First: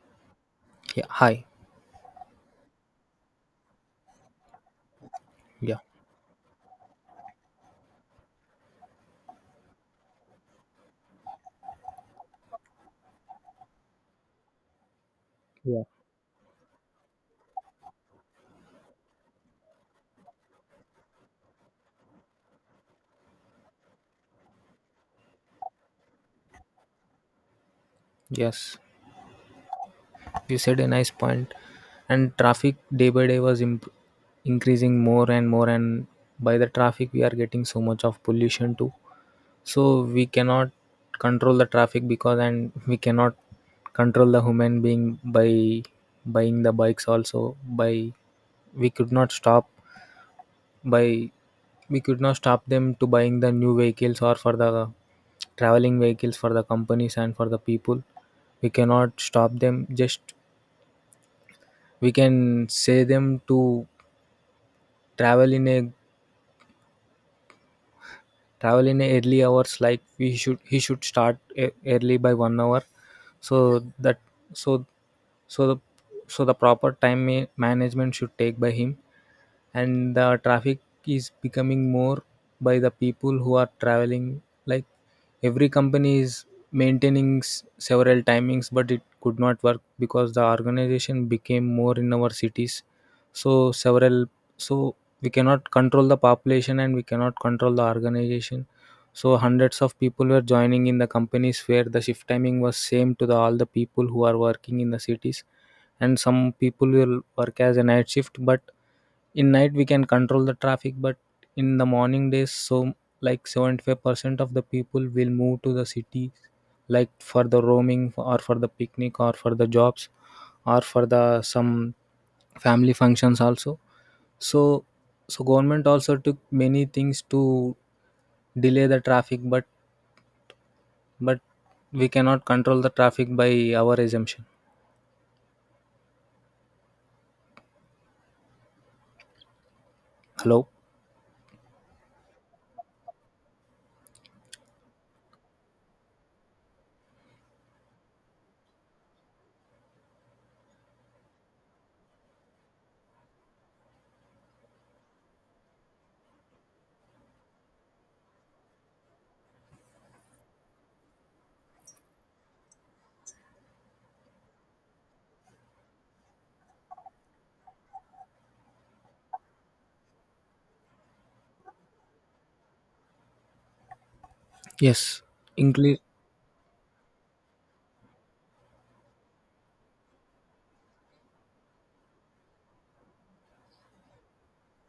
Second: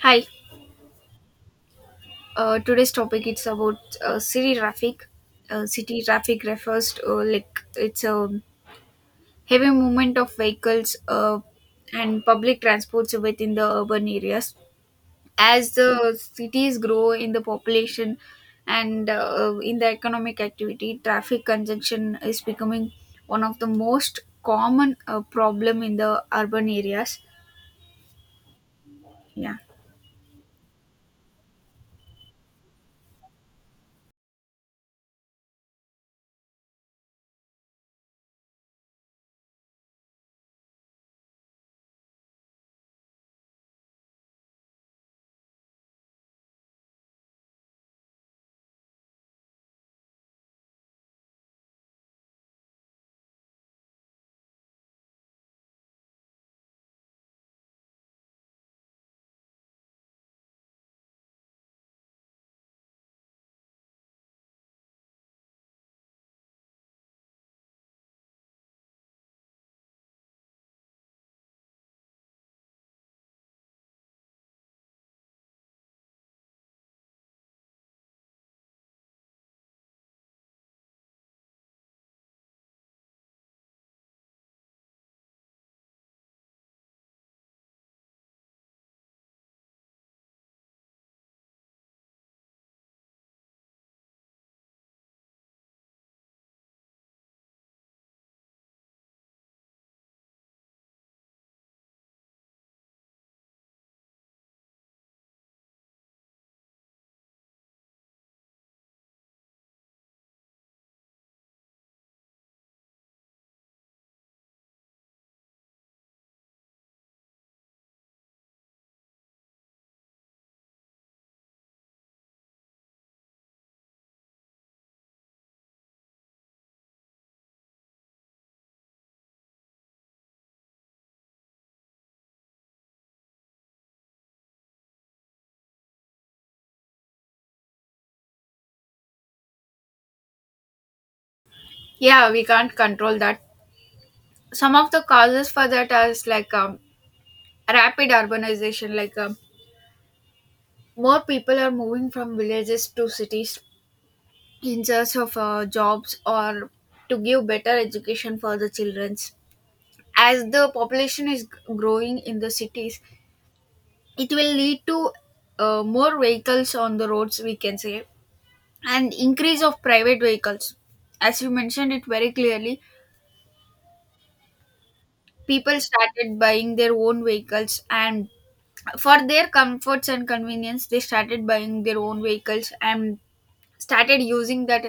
Hi. Yeah. Hi. Today's topic it's about city traffic. Yeah. City traffic refers to, like, it's a heavy movement of vehicles and public transports within the urban areas. As Yeah. the cities grow in the population and in the economic activity, traffic congestion is becoming one of the most common problem in the urban areas. Yes. Yeah, You said a nice point, and traffic day by day was increasing more and more. And by the traffic we are getting so much of pollution too, so we cannot control the traffic because, and we cannot control the human being by buying the bikes also. By, we could not stop by, we could not stop them to buying the new vehicles or for the traveling vehicles for the companies and for the people. We cannot stop them. Just we can say them to travel in a travel in a early hours, like we should, he should start early by 1 hour. So that, so so the so the proper time management should take by him. And the traffic is becoming more by the people who are traveling. Like every company is maintaining several timings, but it could not work because the organization became more in our cities. So several, so we cannot control the population, and we cannot control the organization. So hundreds of people were joining in the companies where the shift timing was same to the all the people who are working in the cities. And some people will work as a night shift, but in night we can control the traffic, but in the morning days, so like 75% of the people will move to the cities, like for the roaming or for the picnic or for the jobs or for the some family functions also. So so government also took many things to delay the traffic, but we cannot control the traffic by our assumption. Hello. yeah, we can't control that. Some of the causes for that are like, rapid urbanization, like, more people are moving from villages to cities in search of jobs, or to give better education for the children. As the population is growing in the cities, it will lead to more vehicles on the roads, we can say, and increase of private vehicles, as you mentioned it very clearly. Yes. People English. started buying their own vehicles, and for their comforts and convenience they started buying their own vehicles and started using that.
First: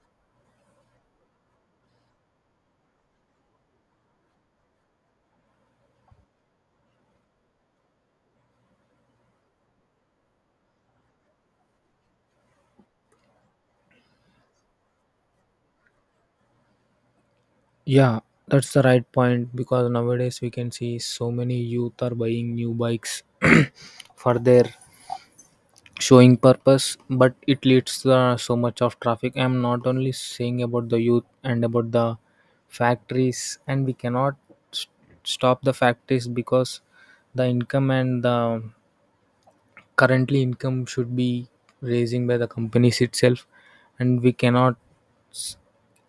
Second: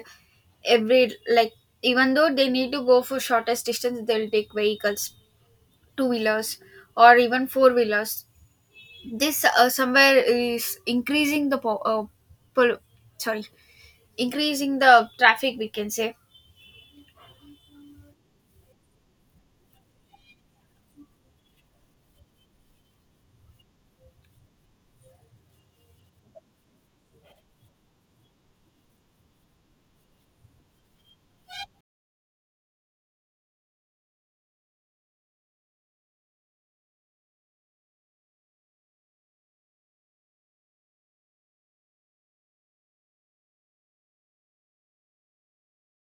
Every, like, even though they need to go for shortest distance, they'll take vehicles, two wheelers or even four wheelers. This somewhere is increasing the po- pol- sorry increasing the traffic, we can say. Yeah, that's the right point because nowadays we can see so many youth are buying new bikes for their showing purpose. But it leads so much of traffic. I'm not only saying about the youth and about the factories, and we cannot s stop the factories because the income and the currently income should be raising by the companies itself, and we cannot.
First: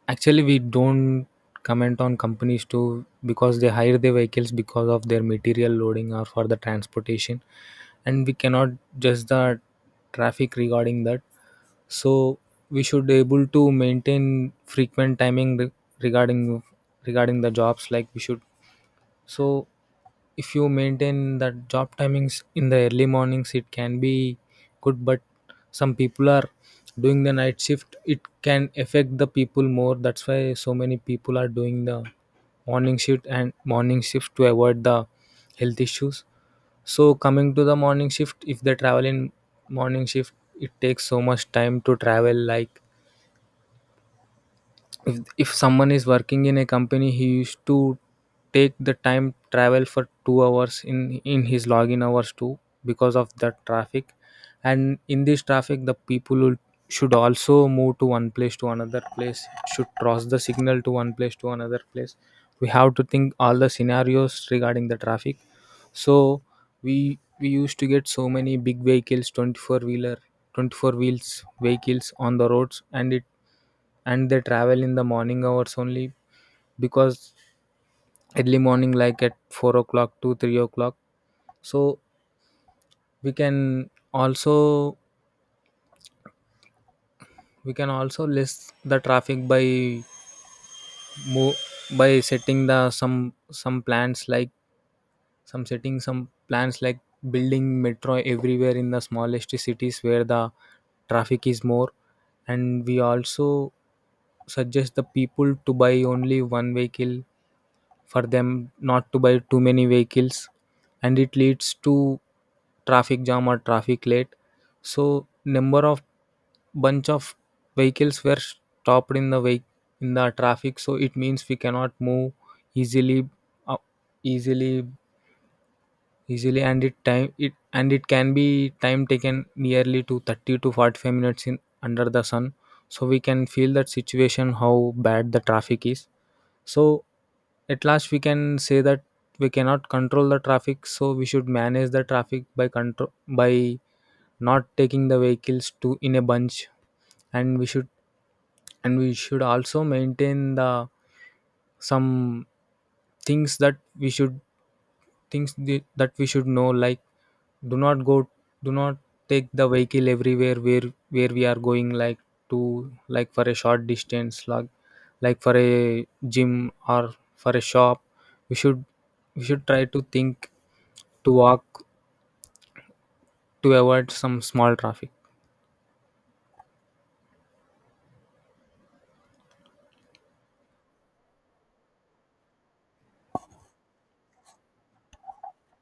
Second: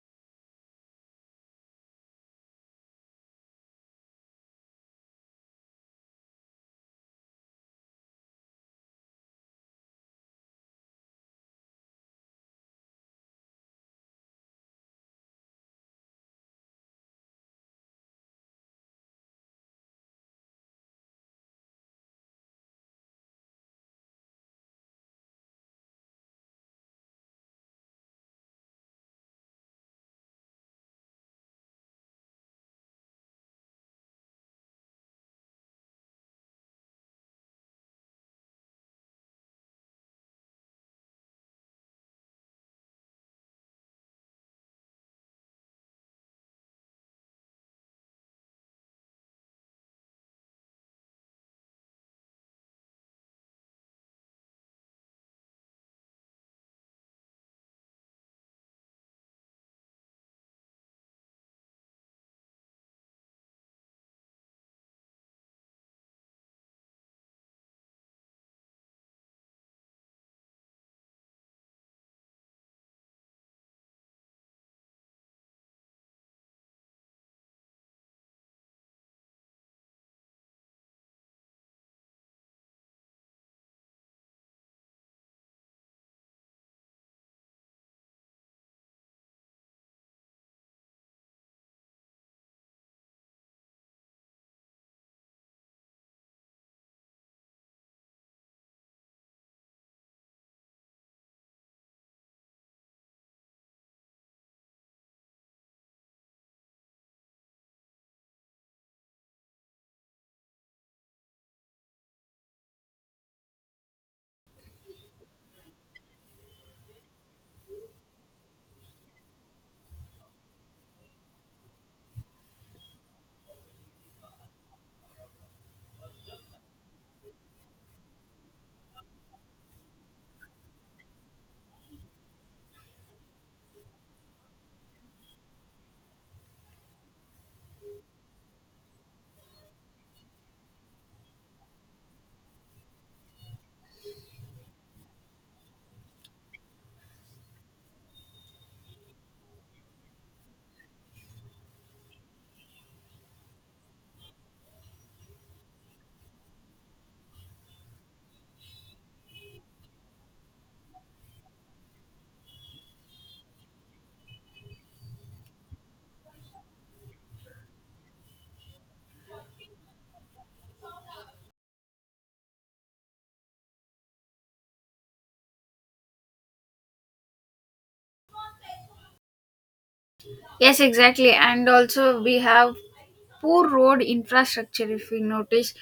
Actually, we don't comment on companies too because they hire their vehicles because of their material loading or for the transportation, and we cannot judge the traffic regarding that. So we should able to maintain frequent timing regarding regarding the jobs. Like we should, so if you maintain that job timings in the early mornings, it can be good. But some people are doing the night shift. It can affect the people more. That's why so many people are doing the morning shift and morning shift to avoid the health issues. So coming to the morning shift, if they travel in morning shift, it takes so much time to travel. Like if if someone is working in a company, he used to take the time travel for 2 hours in his login hours too because of the traffic. And in this traffic the people will, should also move to one place to another place, should cross the signal to one place to another place. We have to think all the scenarios regarding the traffic. So we we used to get so many big vehicles, 24 wheeler, 24 wheels vehicles on the roads. And it and they travel in the morning hours only because early morning, like at 4 o'clock to 3 o'clock. So we can also we can also list the traffic by mo by setting the some plans like, some setting some plans like building metro everywhere in the smallest cities where the traffic is more. And we also suggest the people to buy only one vehicle for them, not to buy too many vehicles. And it leads to traffic jam or traffic late. So number of, bunch of vehicles were stopped in the way in the traffic, so it means we cannot move easily, uh, easily easily. And it time it and it can be time taken nearly to 30 to 45 minutes in under the sun. So we can feel that situation how bad the traffic is. So at last we can say that we cannot control the traffic, so we should manage the traffic by control by not taking the vehicles to in a bunch. And we should, and we should also maintain the some things that we should, things that we should know. Like do not go, do not take the vehicle everywhere, where we are going, like to, like for a short distance, like for a gym or for a shop. We should, we should try to think to walk, to avoid some small traffic. Yes, exactly. And also, we have poor road infrastructure, if we notice.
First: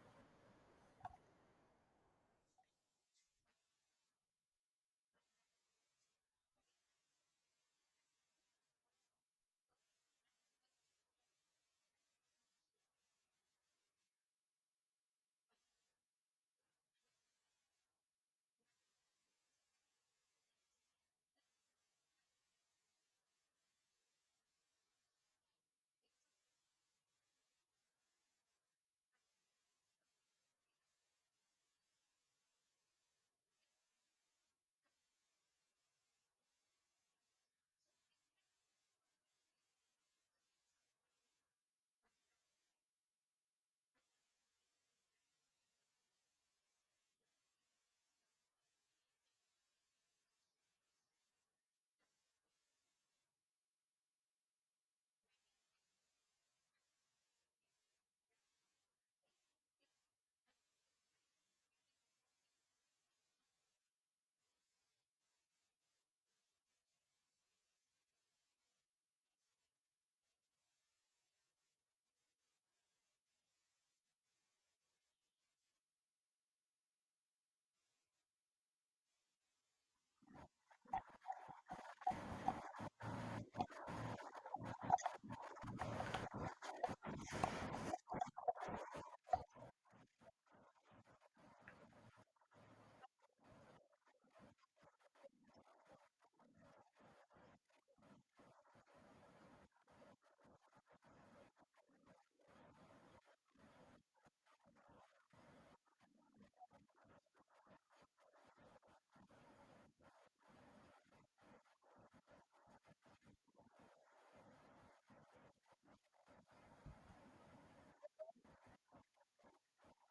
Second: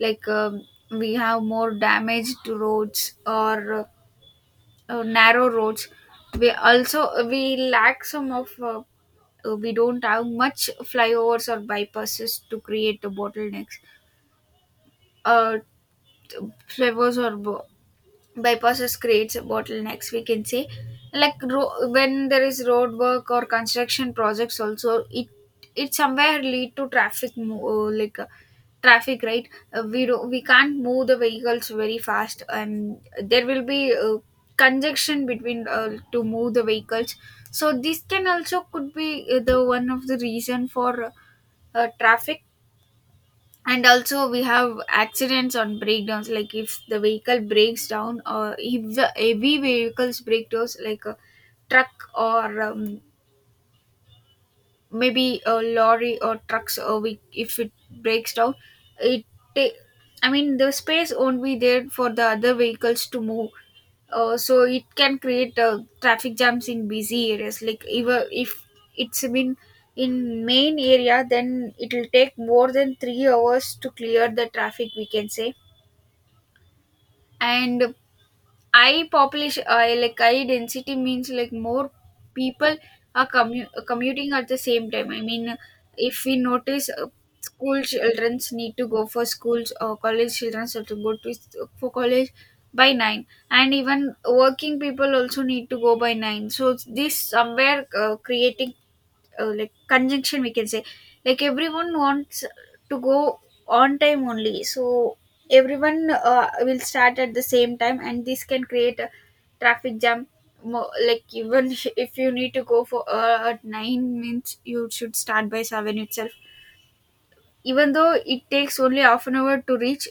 Like, we have more damage to roads, or narrow roads. We also, we lack some of, we don't have much flyovers or bypasses to create the bottlenecks. uh Flavors or bypasses creates bottlenecks, we can say. Like, when there is road work or construction projects, also it somewhere lead to traffic, traffic, right? We can't move the vehicles very fast, and there will be congestion between, to move the vehicles. So this can also could be the one of the reason for traffic. And also, we have accidents on breakdowns. Like, if the vehicle breaks down, or if the heavy vehicles break down, like a truck or maybe a lorry or trucks, or we, if it breaks down, it ta- I mean the space won't be there for the other vehicles to move. So it can create traffic jams in busy areas. Like, even if it's been in main area, then it will take more than 3 hours to clear the traffic, we can say. And I population, I like I density means like more people are commuting at the same time. I mean, if we notice, school childrens need to go for schools, or college children have to go for college by nine, and even working people also need to go by nine. So this somewhere creating like conjunction, we can say. Like, everyone wants to go on time only, so everyone will start at the same time, and this can create a traffic jam. Like, even if you need to go for at 9 means you should start by 7 itself, even though it takes only half an hour to reach.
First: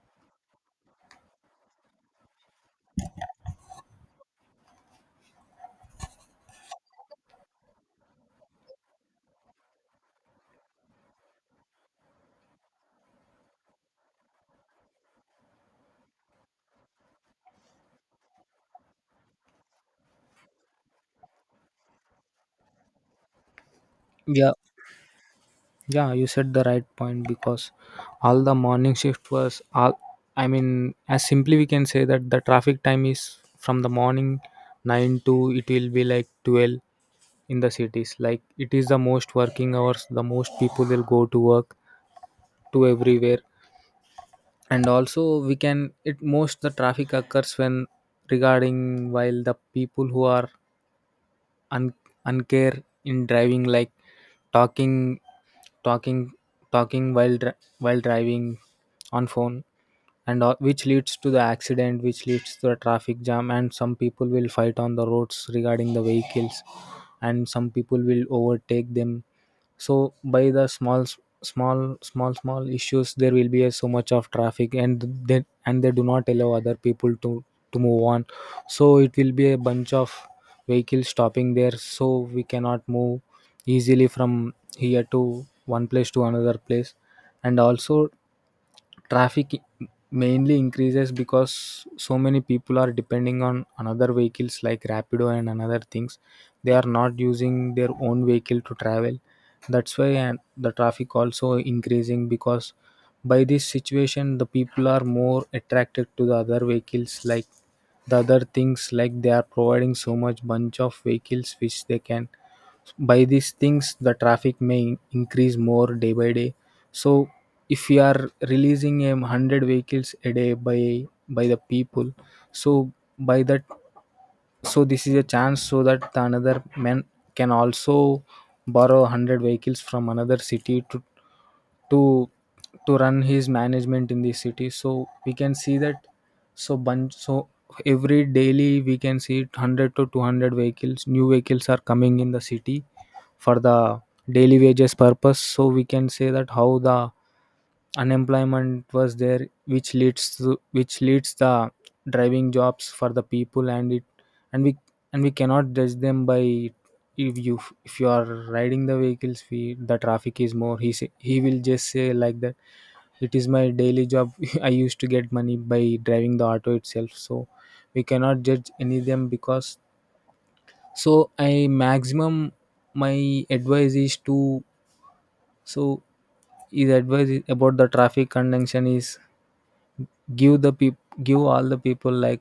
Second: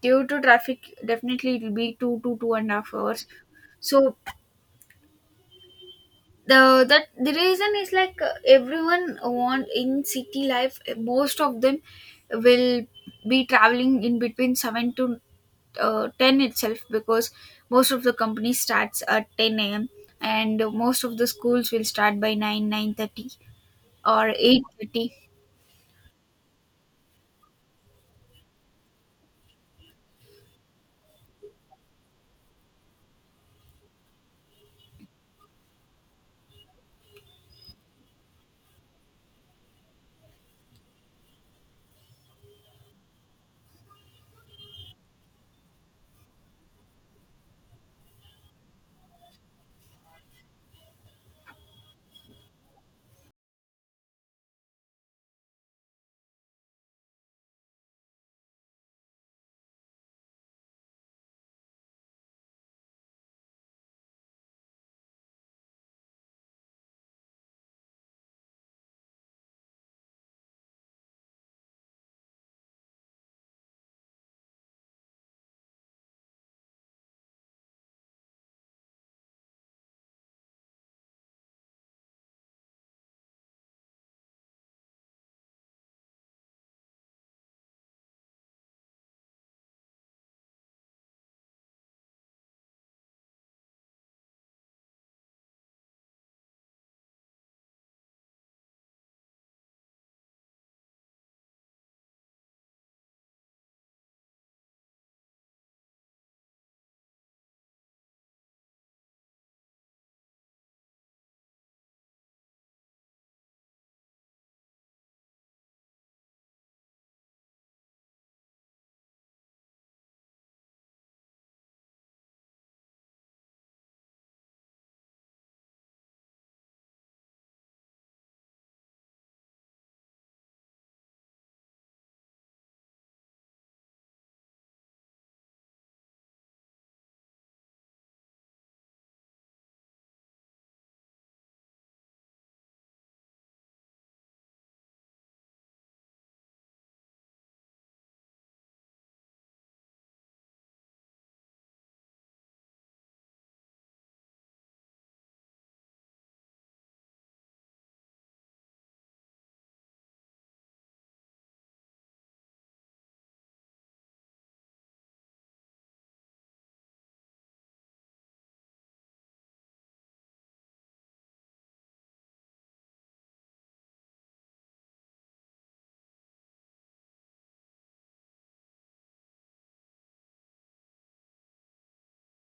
Due to traffic, definitely it will be 2 to 2 and a half hours. So the reason is, like, everyone want in city life, most of them will be traveling in between 7 to 10 itself, because most of the company starts at 10 a.m. and most of the schools will start by 9 9:30 or 8:30. Yeah, you said the right point because all the morning shift was all. I mean, as simply we can say that the traffic time is from the morning 9 to it will be like 12 in the cities. Like it is the most working hours, the most people will go to work to everywhere. And also we can it most the traffic occurs when regarding while the people who are un- uncare in driving. Like talking talking talking while while driving on phone and all, which leads to the accident, which leads to a traffic jam. And some people will fight on the roads regarding the vehicles, and some people will overtake them. So by the small issues there will be a, so much of traffic. And they and they do not allow other people to move on. So it will be a bunch of vehicles stopping there, so we cannot move easily from here to one place to another place. And also traffic mainly increases because so many people are depending on another vehicles like Rapido and another things. They are not using their own vehicle to travel. That's why, and the traffic also increasing because by this situation the people are more attracted to the other vehicles, like the other things, like they are providing so much bunch of vehicles which they can. By these things the traffic may increase more day by day. So if we are releasing 100 vehicles a day by the people. So by that, so this is a chance so that the another man can also borrow 100 vehicles from another city to to run his management in the city. So we can see that, so bunch, so every daily we can see 100 to 200 vehicles, new vehicles are coming in the city for the daily wages purpose. So we can say that how the unemployment was there, which leads the driving jobs for the people. And it and we, and we cannot judge them by, if you if you are riding the vehicles, we the traffic is more. He say, he will just say like that, it is my daily job. I used to get money by driving the auto itself. So we cannot judge any of them, because so I maximum, my advice is to, so his advice is about the traffic conjunction is, give the people, give all the people, like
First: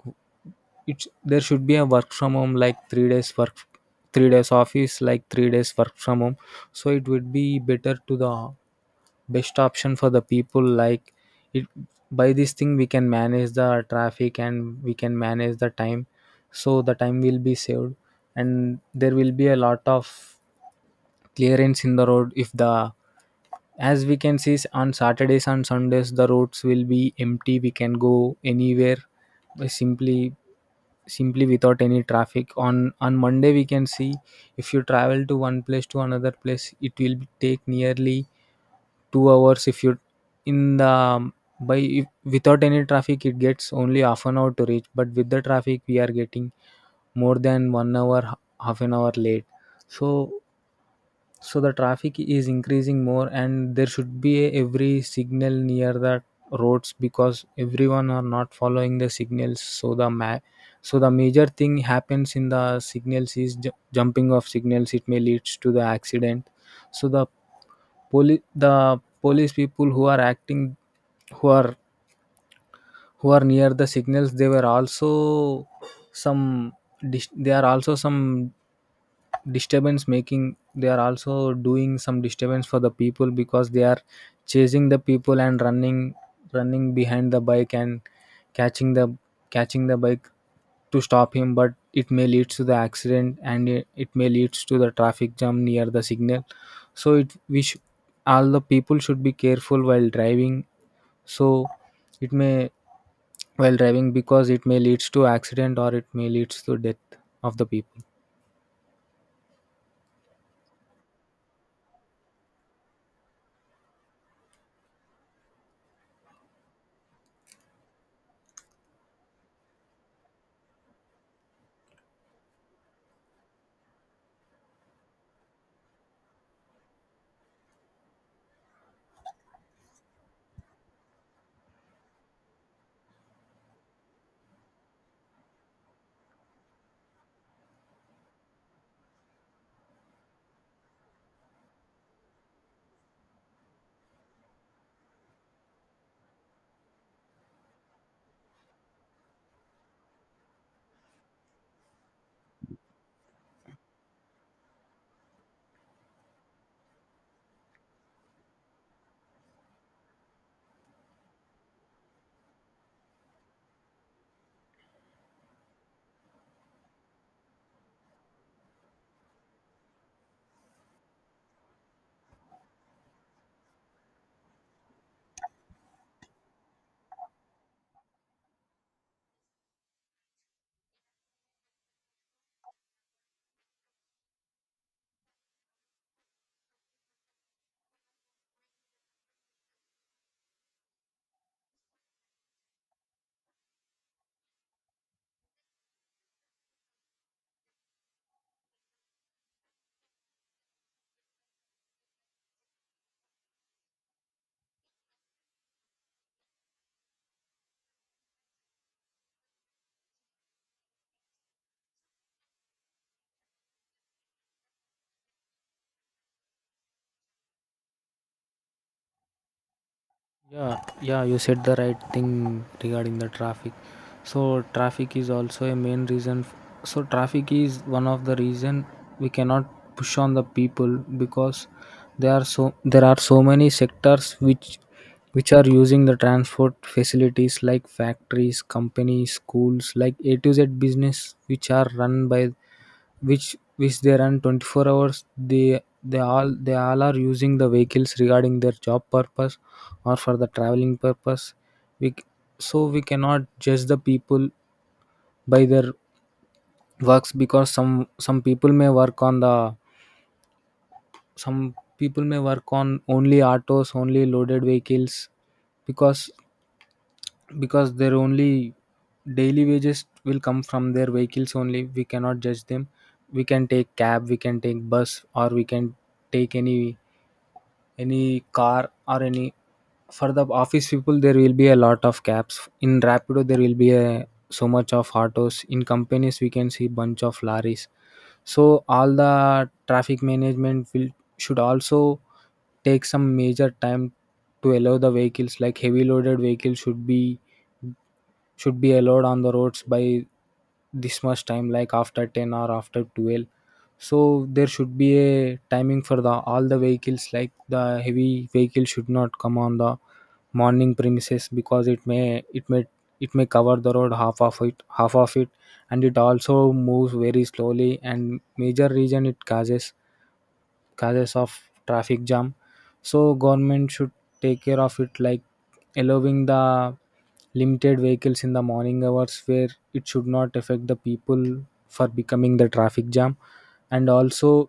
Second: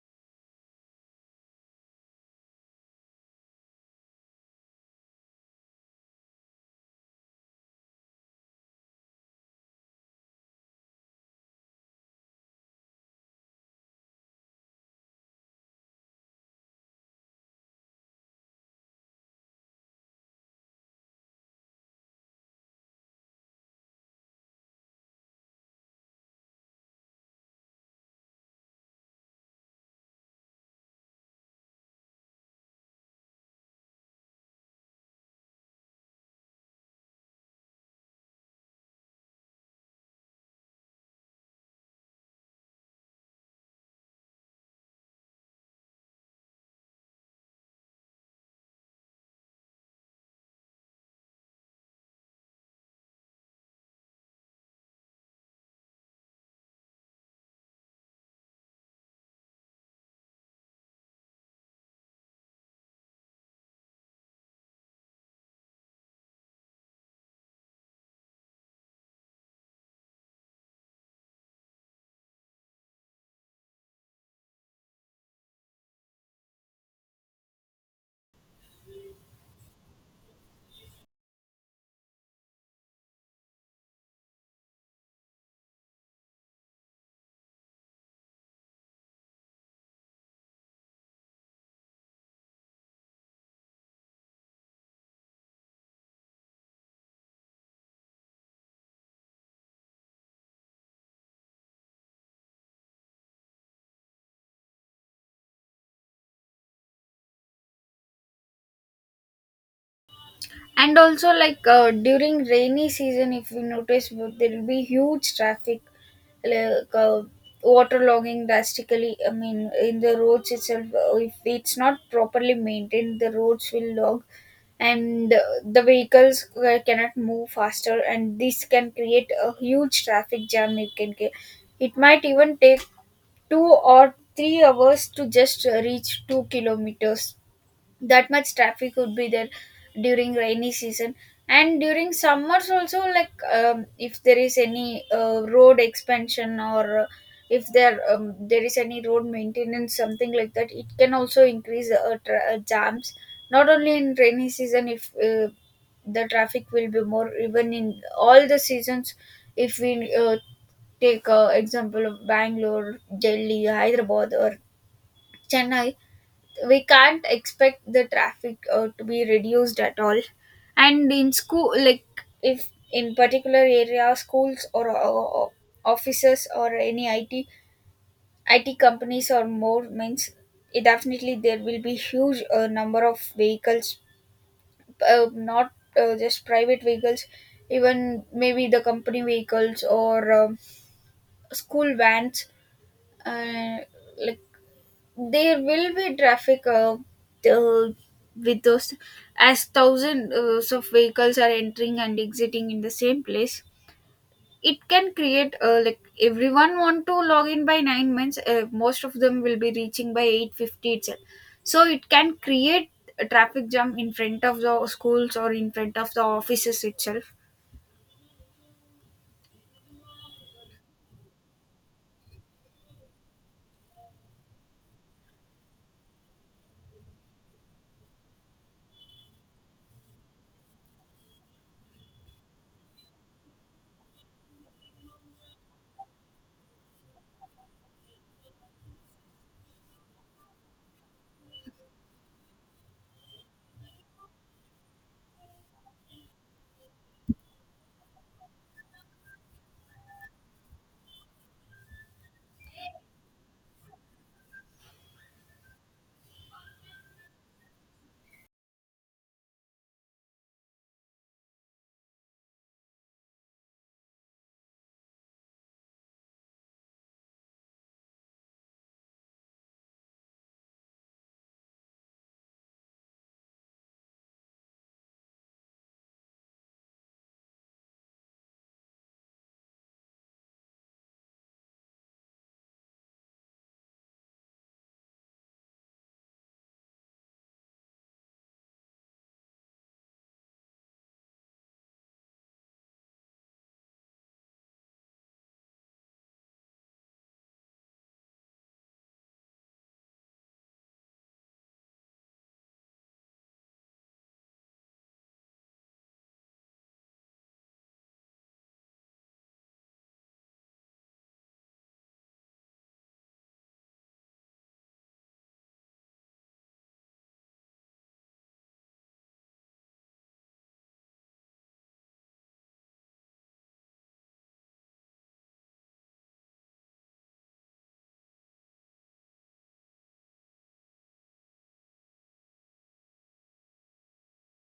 it's there should be a work from home like 3 days work, 3 days office, like 3 days work from home. So it would be better to the best option for the people like it. By this thing we can manage the traffic and we can manage the time, so the time will be saved. And there will be a lot of clearance in the road if the. As we can see on Saturdays and Sundays the roads will be empty, we can go anywhere by simply without any traffic. On Monday we can see if you travel to one place to another place it will take nearly 2 hours. If you in the by if, without any traffic it gets only half an hour to reach, but with the traffic we are getting more than 1 hour half an hour late. So, so the traffic is increasing more, and there should be every signal near the roads because everyone are not following the signals. So the so the major thing happens in the signals is jumping of signals, it may leads to the accident. So the police people who are acting, who are who are near the signals, they were also some they are also some disturbance making. They are also doing some disturbance for the people because they are chasing the people and running, running behind the bike and catching the catching the bike to stop him. But it may lead to the accident, and it may lead to the traffic jam near the signal. So it we all the people should be careful while driving. So, it may while driving, because it may leads to accident or it may leads to death of the people. And also, like, during rainy season, if you notice, there will be huge traffic. Like, waterlogging drastically, I mean in the roads itself. If it's not properly maintained, the roads will log. And the vehicles cannot move faster, and this can create a huge traffic jam. It can get It might even take 2 or 3 hours to just reach 2 kilometers. That much traffic would be there during rainy season. And during summers also, like, if there is any road expansion, or if there there is any road maintenance, something like that, it can also increase jams. Not only in rainy season, if the traffic will be more even in all the seasons. If we take example of Bangalore, Delhi, Hyderabad, or Chennai, we can't expect the traffic to be reduced at all. And in school, like, if in particular area schools, or offices or any it companies or more means, it definitely there will be huge number of vehicles. Not just private vehicles, even maybe the company vehicles or school vans. uh, like, there will be traffic uh, with those. As thousands of vehicles are entering and exiting in the same place, it can create like, everyone want to log in by 9 minutes, most of them will be reaching by 8:50 itself. So it can create a traffic jam in front of the schools or in front of the offices itself. Yeah, yeah, you said the right thing regarding the traffic. So traffic is also a main reason. So traffic is one of the reason we cannot push on the people because there are so many sectors which are using the transport facilities like factories, companies, schools, like A to Z business which are run by which they run 24 hours they all are using the vehicles regarding their job purpose or for the traveling purpose. we c- so we cannot judge the people by their works because some people may work on the some people may work on only autos, only loaded vehicles, because their only daily wages will come from their vehicles only. We cannot judge them. We can take cab, we can take bus, or we can take any car or any. For the office people there will be a lot of cabs in Rapido, there will be a so much of autos in companies, we can see bunch of lorries. So all the traffic management will should also take some major time to allow the vehicles like heavy loaded vehicles should be allowed on the roads by this much time, like after 10 or after 12. So there should be a timing for the all the vehicles, like the heavy vehicle should not come on the morning premises because it may cover the road half of it. And it also moves very slowly and major reason it causes causes of traffic jam. So government should take care of it, like allowing the limited vehicles in the morning hours where it should not affect the people for becoming the traffic jam. and also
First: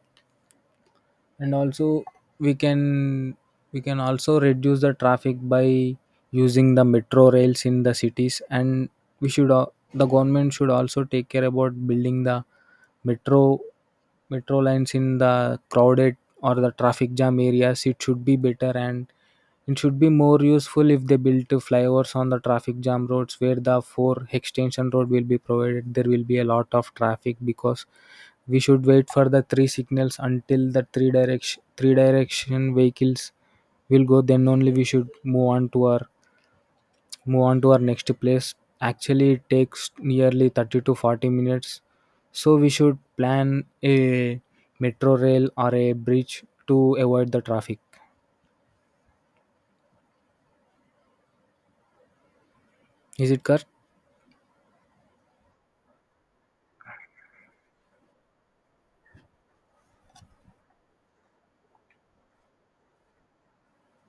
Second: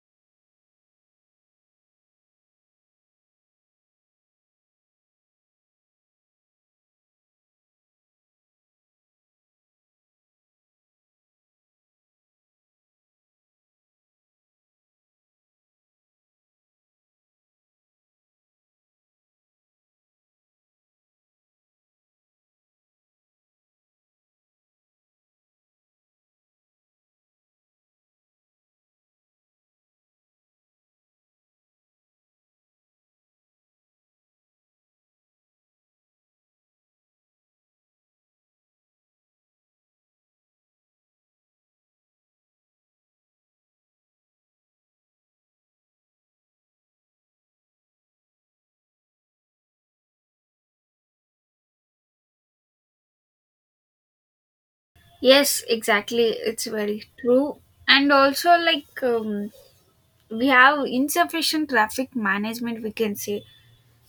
and also we can we can also reduce the traffic by using the metro rails in the cities. And the government should also take care about building the metro metro lines in the crowded or the traffic jam areas. It should be better and it should be more useful if they built flyovers on the traffic jam roads where the four extension road will be provided. There will be a lot of traffic because we should wait for the three signals until the three direction vehicles will go, then only we should move on to our next place. Actually it takes nearly 30 to 40 minutes, so we should plan a metro rail or a bridge to avoid the traffic. Is it correct? Yes, exactly, it's very true. And also, like, we have insufficient traffic management, we can say.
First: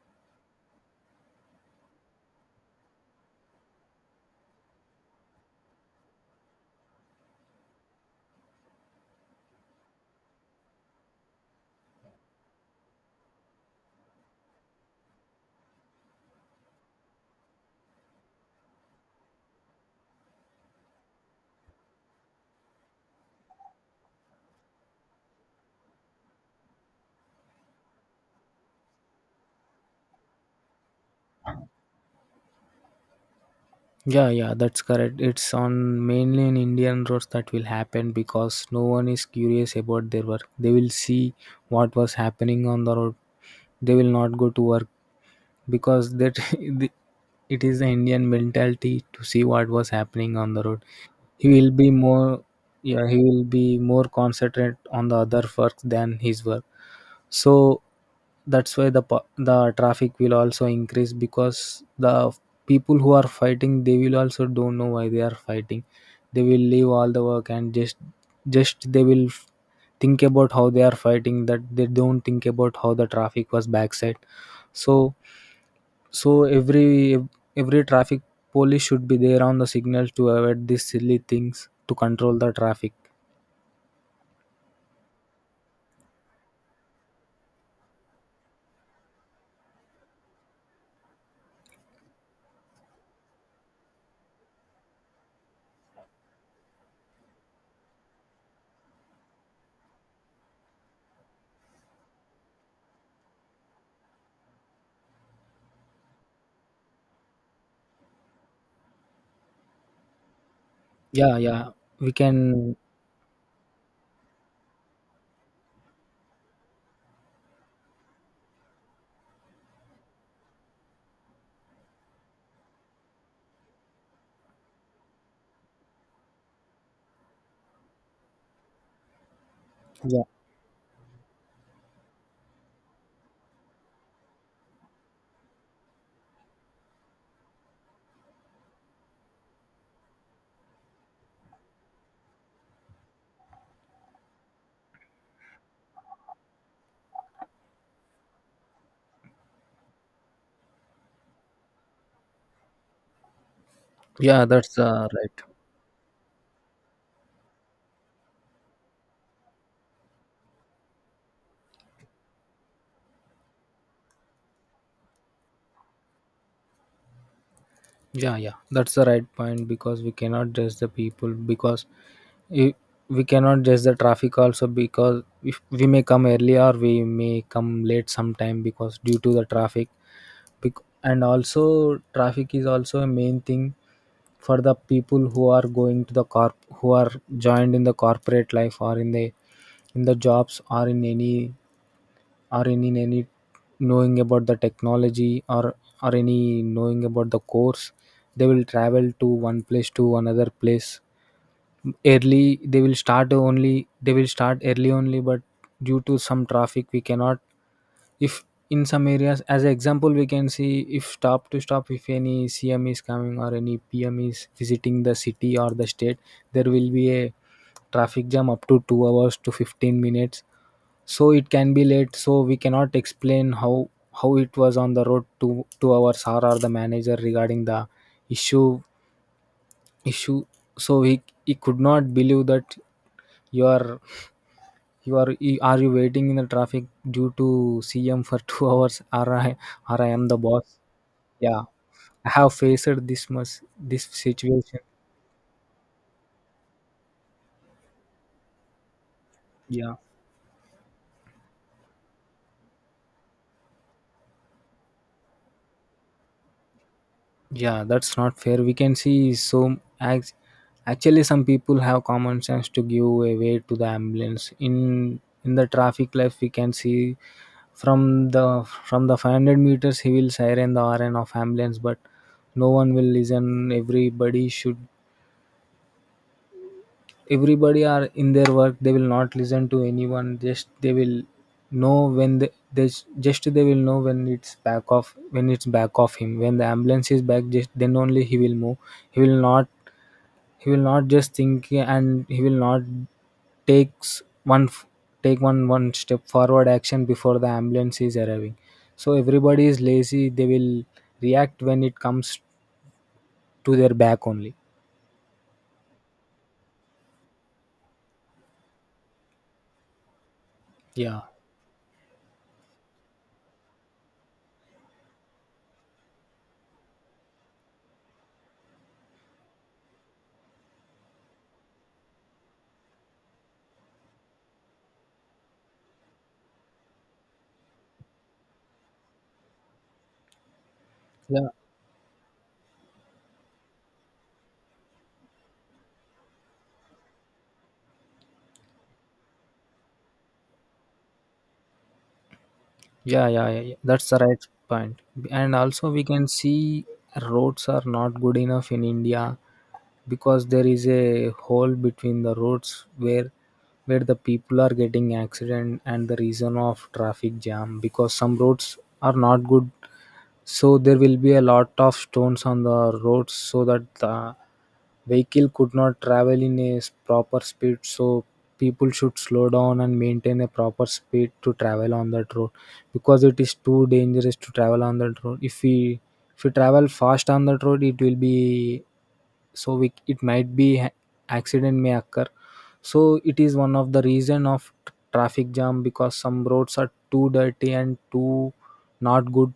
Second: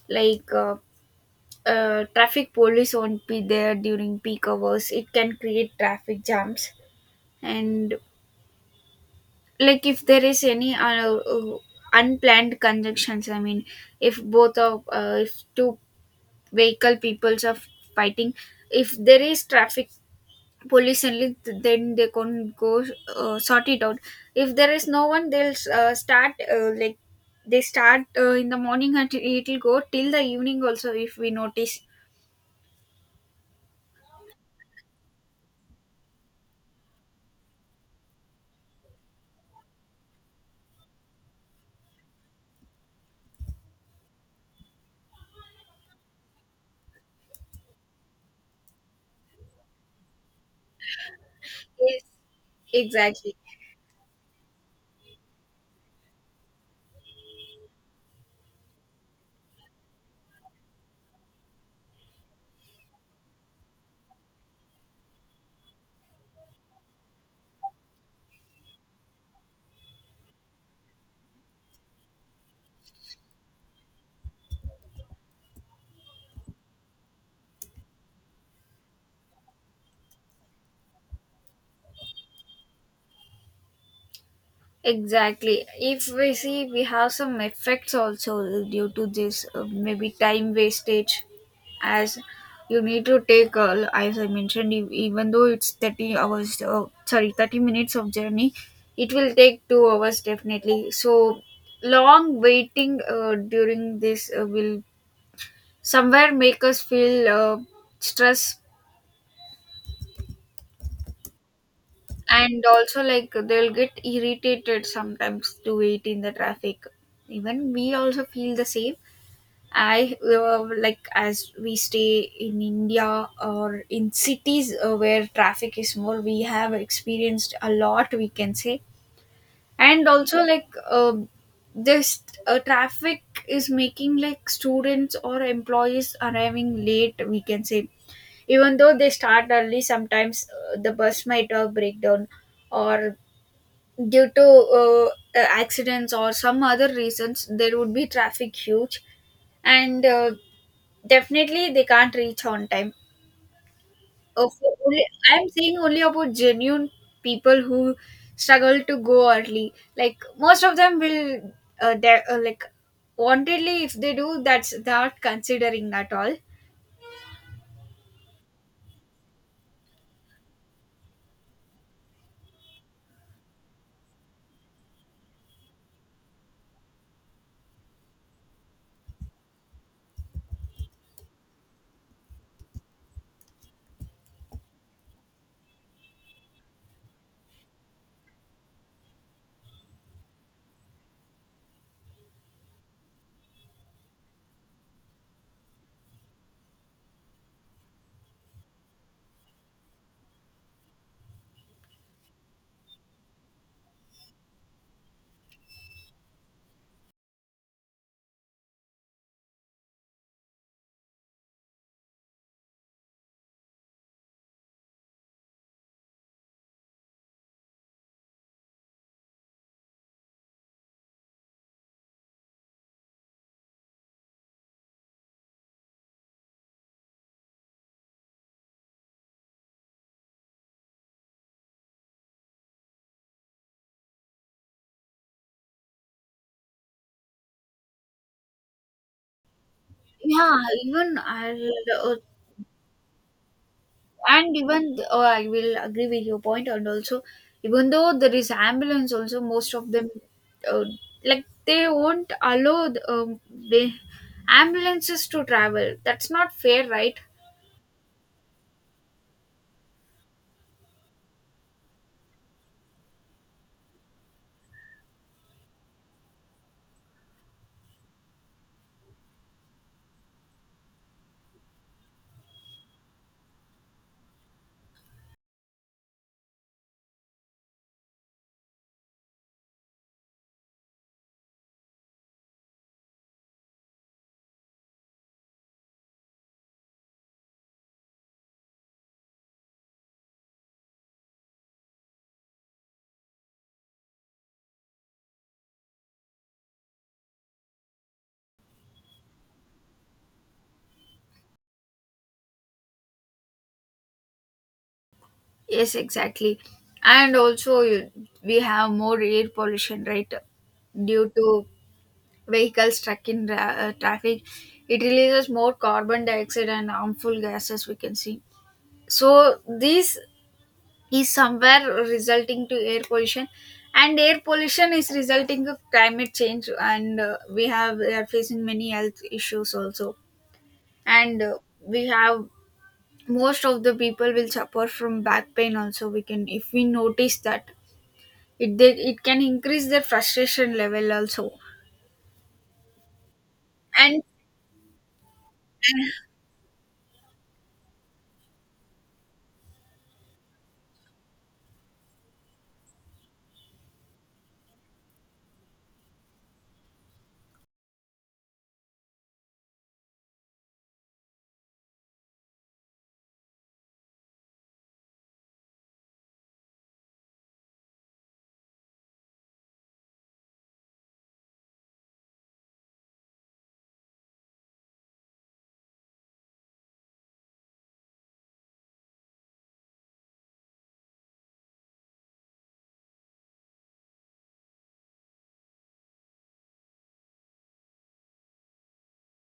Like, traffic police won't be there during peak hours, it can create traffic jams. And, like, if there is any unplanned conjunctions, I mean, if both of if two vehicle peoples are fighting, if there is traffic police only, then they can go sort it out. If there is no one, they'll start, like they start in the morning, and it'll go till the evening also, if we notice. Yeah, yeah, that's correct. It's on mainly in Indian roads that will happen because no one is curious about their work. They will see what was happening on the road. They will not go to work because that the- it is the Indian mentality to see what was happening on the road. He will be Yes, more, Yeah, he exactly. will be more concentrate on the other work than his work. So that's why the traffic will also increase because the people who are fighting they will also don't know why they are fighting. They will leave all the work and just think about how they are fighting, that they don't think about how the traffic was backside. So so every ev- every traffic police should be there on the signals to avoid these silly things, to control the traffic. Exactly. If we see, we have some effects also due to this, maybe time wastage, as you need to take, as I mentioned, even though it's 30 hours, sorry, 30 minutes of journey, it will take 2 hours definitely. So, long waiting during this will somewhere make us feel stress. Yeah, yeah. We And can. also, like, they'll get irritated sometimes to wait in the traffic, even we also feel the same. I, like, as we stay in India or in cities where traffic is more, we have experienced a lot, we can say. And Yeah. also, like, this traffic is making, like, students or employees arriving late, we can say. Even though they start early, sometimes the bus might have breakdown, or due to accidents or some other reasons, there would be traffic huge. And definitely they can't reach on time. Yeah, Uh, for that's only- I'm right. saying only about genuine people who struggle to go early, like most of them will like, wantedly, if they do, that's not considering at all. Yeah, yeah. That's the right point because we cannot judge the people because i- we cannot judge the traffic also, because if we may come early or we may come late sometime because due to the traffic. And also traffic is also a main thing for the people who are going to the corp who are joined in the corporate life, or in the jobs, or in any or in any knowing about the technology, or any knowing about the course. They will travel to one place to another place. Early they will start only, they will start early only, but due to some traffic we cannot. If in some areas as an example we can see, if stop to stop, if any CM is coming or any PM is visiting the city or the state, there will be a traffic jam up to 2 hours to 15 minutes, so it can be late. So we cannot explain how it was on the road to 2 hours or the manager regarding the issue issue. So he could not believe that you are you waiting in the traffic due to CM for 2 hours, or I or I am the Yeah, boss. even Yeah, I'll, uh, I have faced this much this and situation. Oh, I will agree with your point. And also, even though there is ambulance also, most of Yeah, them, uh, like, they won't allow the ambulances to travel, that's not fair, right? yeah, that's not fair, we can see. So ac- actually some people have common sense to give a way to the ambulance in the traffic life, we can see. From the from the 500 meters he will siren the horn of ambulance, but no one will listen. Everybody should, everybody are in their work, they will not listen to anyone. Just they will know when just they will know when it's back off, when it's back of him, when the ambulance is back, just then only he will move. He will not, he will not just think, and he will not takes one f- take one step forward action before the ambulance is arriving. So everybody is lazy, they will react when it comes to their back only. Yes, exactly. And also you, we have more air pollution, right? Yeah, Due to vehicles stuck in traffic, it releases more carbon dioxide and harmful gases, we can see. So these is somewhere resulting to air pollution, and air pollution is resulting to climate change. And we are facing many health issues also. And yeah. We have, most of the people will suffer from back pain also, we can, if we notice that it can increase their frustration level also, Yeah, yeah, yeah, yeah, that's the and right point. And also, we can see roads are not good enough in India because there is a hole between the roads where the people are getting accident, and the reason of traffic jam because some roads are not good. So there will be a lot of stones on the roads so that the vehicle could not travel in a proper speed. So people should slow down and maintain a proper speed to travel on that road because it is too dangerous to travel on that road. If we travel fast on that road, it will be so we, it might be ha- accident may occur. So it is one of the reason of traffic jam because some roads are too dirty and too not good,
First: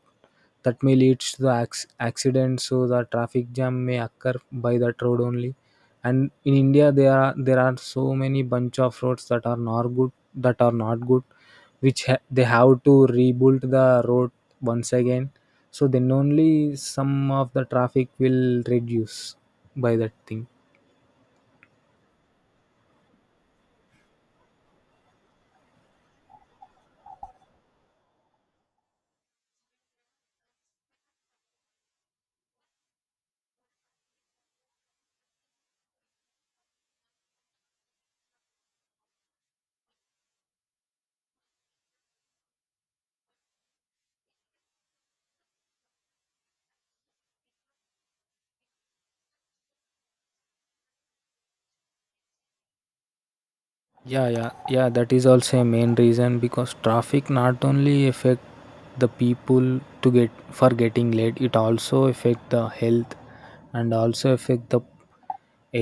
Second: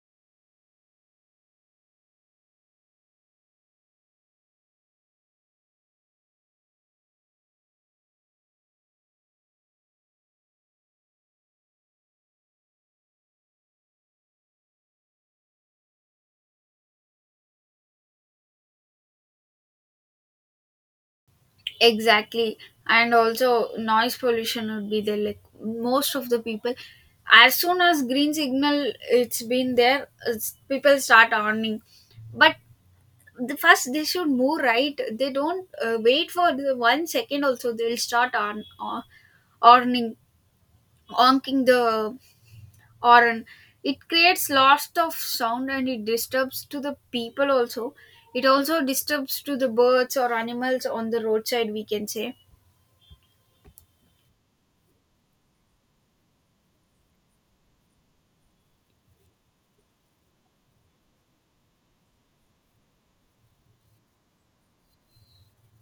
that may lead to the accident, so the traffic jam may occur by that road only. And in India there are so many bunch of roads that are not good, that are not good which they have to rebuild the road once again. So then only some of the traffic will reduce by that thing. exactly. And also, noise pollution would be there. Like most of the people, as soon as green signal it's been there, it's, people start earning. But the first they should move, right. They don't wait for the 1 second. Also, they'll start on earning, honking the horn. It creates lots of sound and it disturbs to the people also. It also disturbs to the birds or animals on the roadside, we can say. Yeah, yeah, yeah, that is also a main reason because traffic not only affect the people to get for getting late, it also affect the health, and also affect the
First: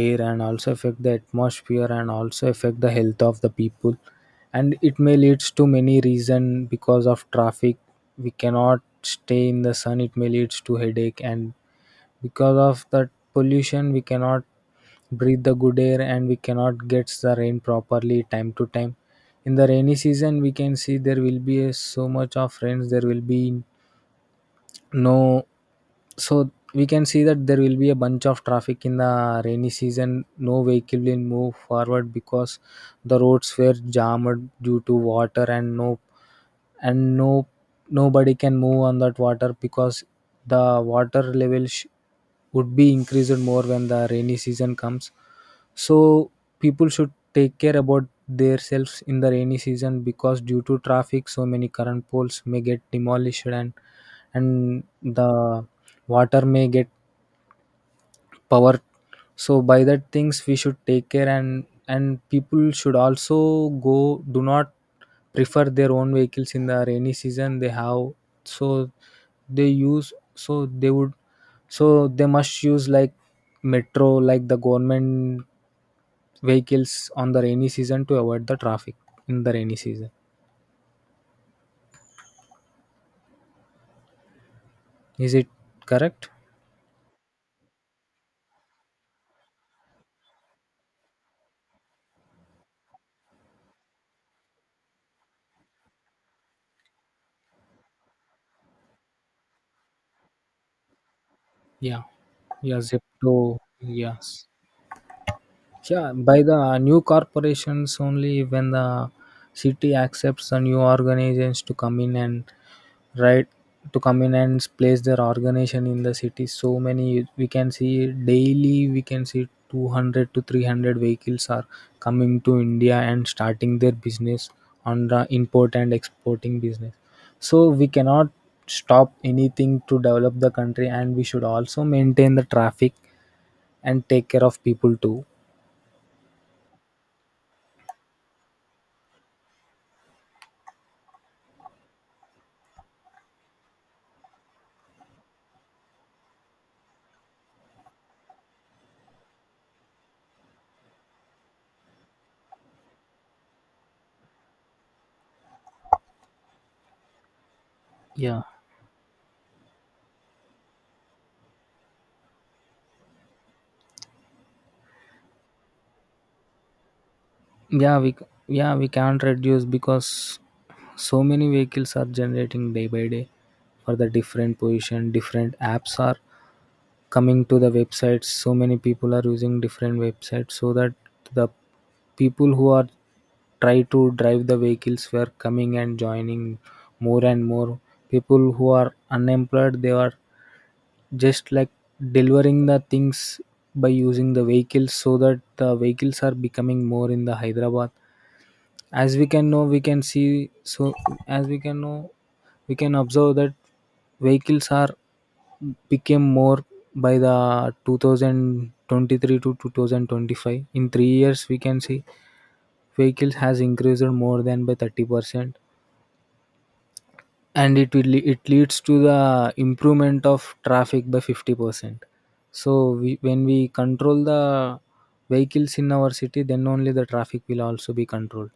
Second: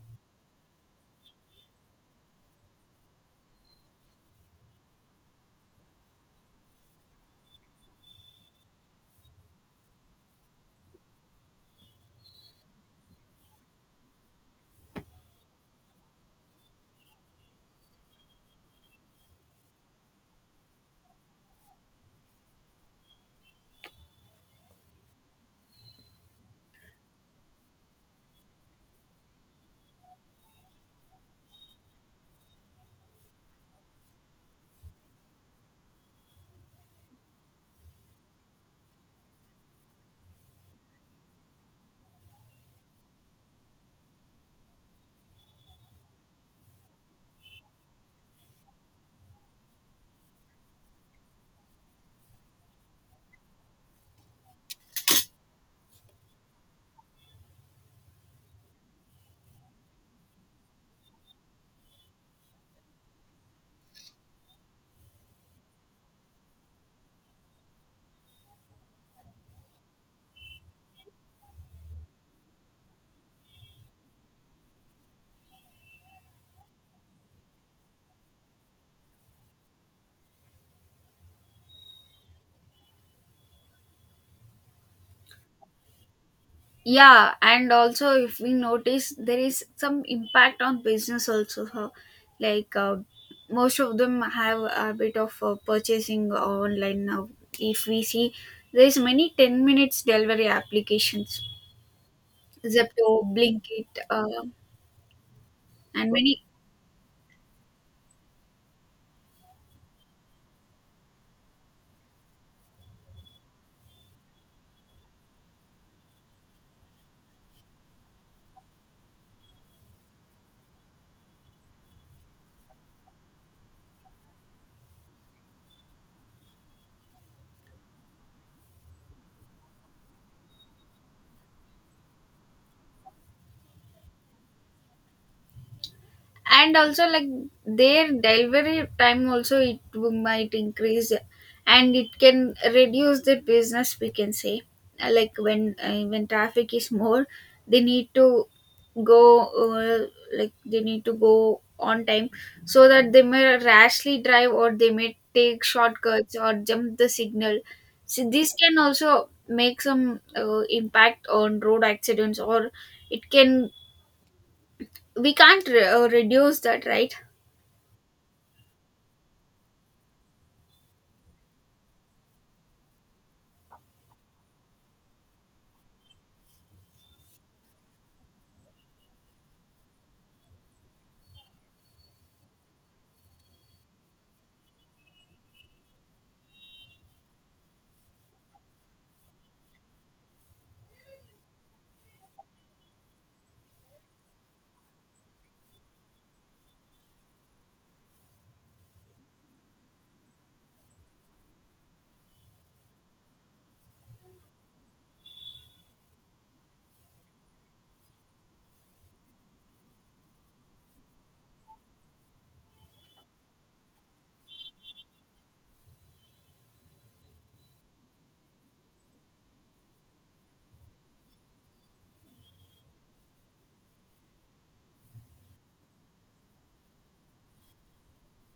air, and also affect the atmosphere, and also affect the health of the people, and it may leads to many reason. Because of traffic we cannot stay in the sun, it may leads to headache, and because of that pollution we cannot breathe the good air, and we cannot get the rain properly time to time. In the rainy season we can see there will be a so much of rains, there will be no. So we can see that there will be a bunch of traffic in the rainy season. No vehicle will move forward because the roads were jammed due to water, and no nobody can move on that water because the water level sh- would be increased more when the rainy season comes. So people should take care about themselves in the rainy season because due to traffic so many current poles may get demolished, and the water may get power. So by that things we should take care, and people should also go, do not prefer their own vehicles in the rainy season. They have so they use, so they would, so they must use like metro, like the government vehicles on the rainy season to avoid the traffic in the rainy season. Is it correct? Yeah, and also, if we notice, there is some impact on business also. So, like, most of them have a bit of purchasing online now. If we see, there is many 10 minutes delivery applications, Yeah. yes you Zepto, Blinkit, yes. and Yeah, by many. the new corporations only when the city accepts the new organizations to come in, and right, to come in and place their organization in the city. So many, we can see daily, we can see 200 to 300 vehicles are coming to India and starting their business on the import and exporting business. So we cannot stop anything to develop the country, and we should also maintain the traffic and take care of people too. And also, like, their delivery time also, it might increase, and it can reduce the business, we can say. Like, when traffic is more, they need to go, uh, like, they need to go on time, so that they may rashly drive, or they may take shortcuts or jump the signal. So yeah this can also make some impact on road accidents, or it can we can't reduce that, right? yeah we c- yeah we can't reduce because so many vehicles are generating day by day. For the different position, different apps are coming to the websites. So many people are using different websites, so that the people who are try to drive the vehicles were coming and joining more and more. People who are unemployed, they are just like delivering the things by using the vehicles, so that the vehicles are becoming more in the Hyderabad. As we can know, we can see, so as we can know, we can observe that vehicles are became more by the 2023 to 2025. In 3 years we can see vehicles has increased more than by 30%, and it will it leads to the improvement of traffic by 50%. So when we control the vehicles in our city, then only the traffic will also be controlled.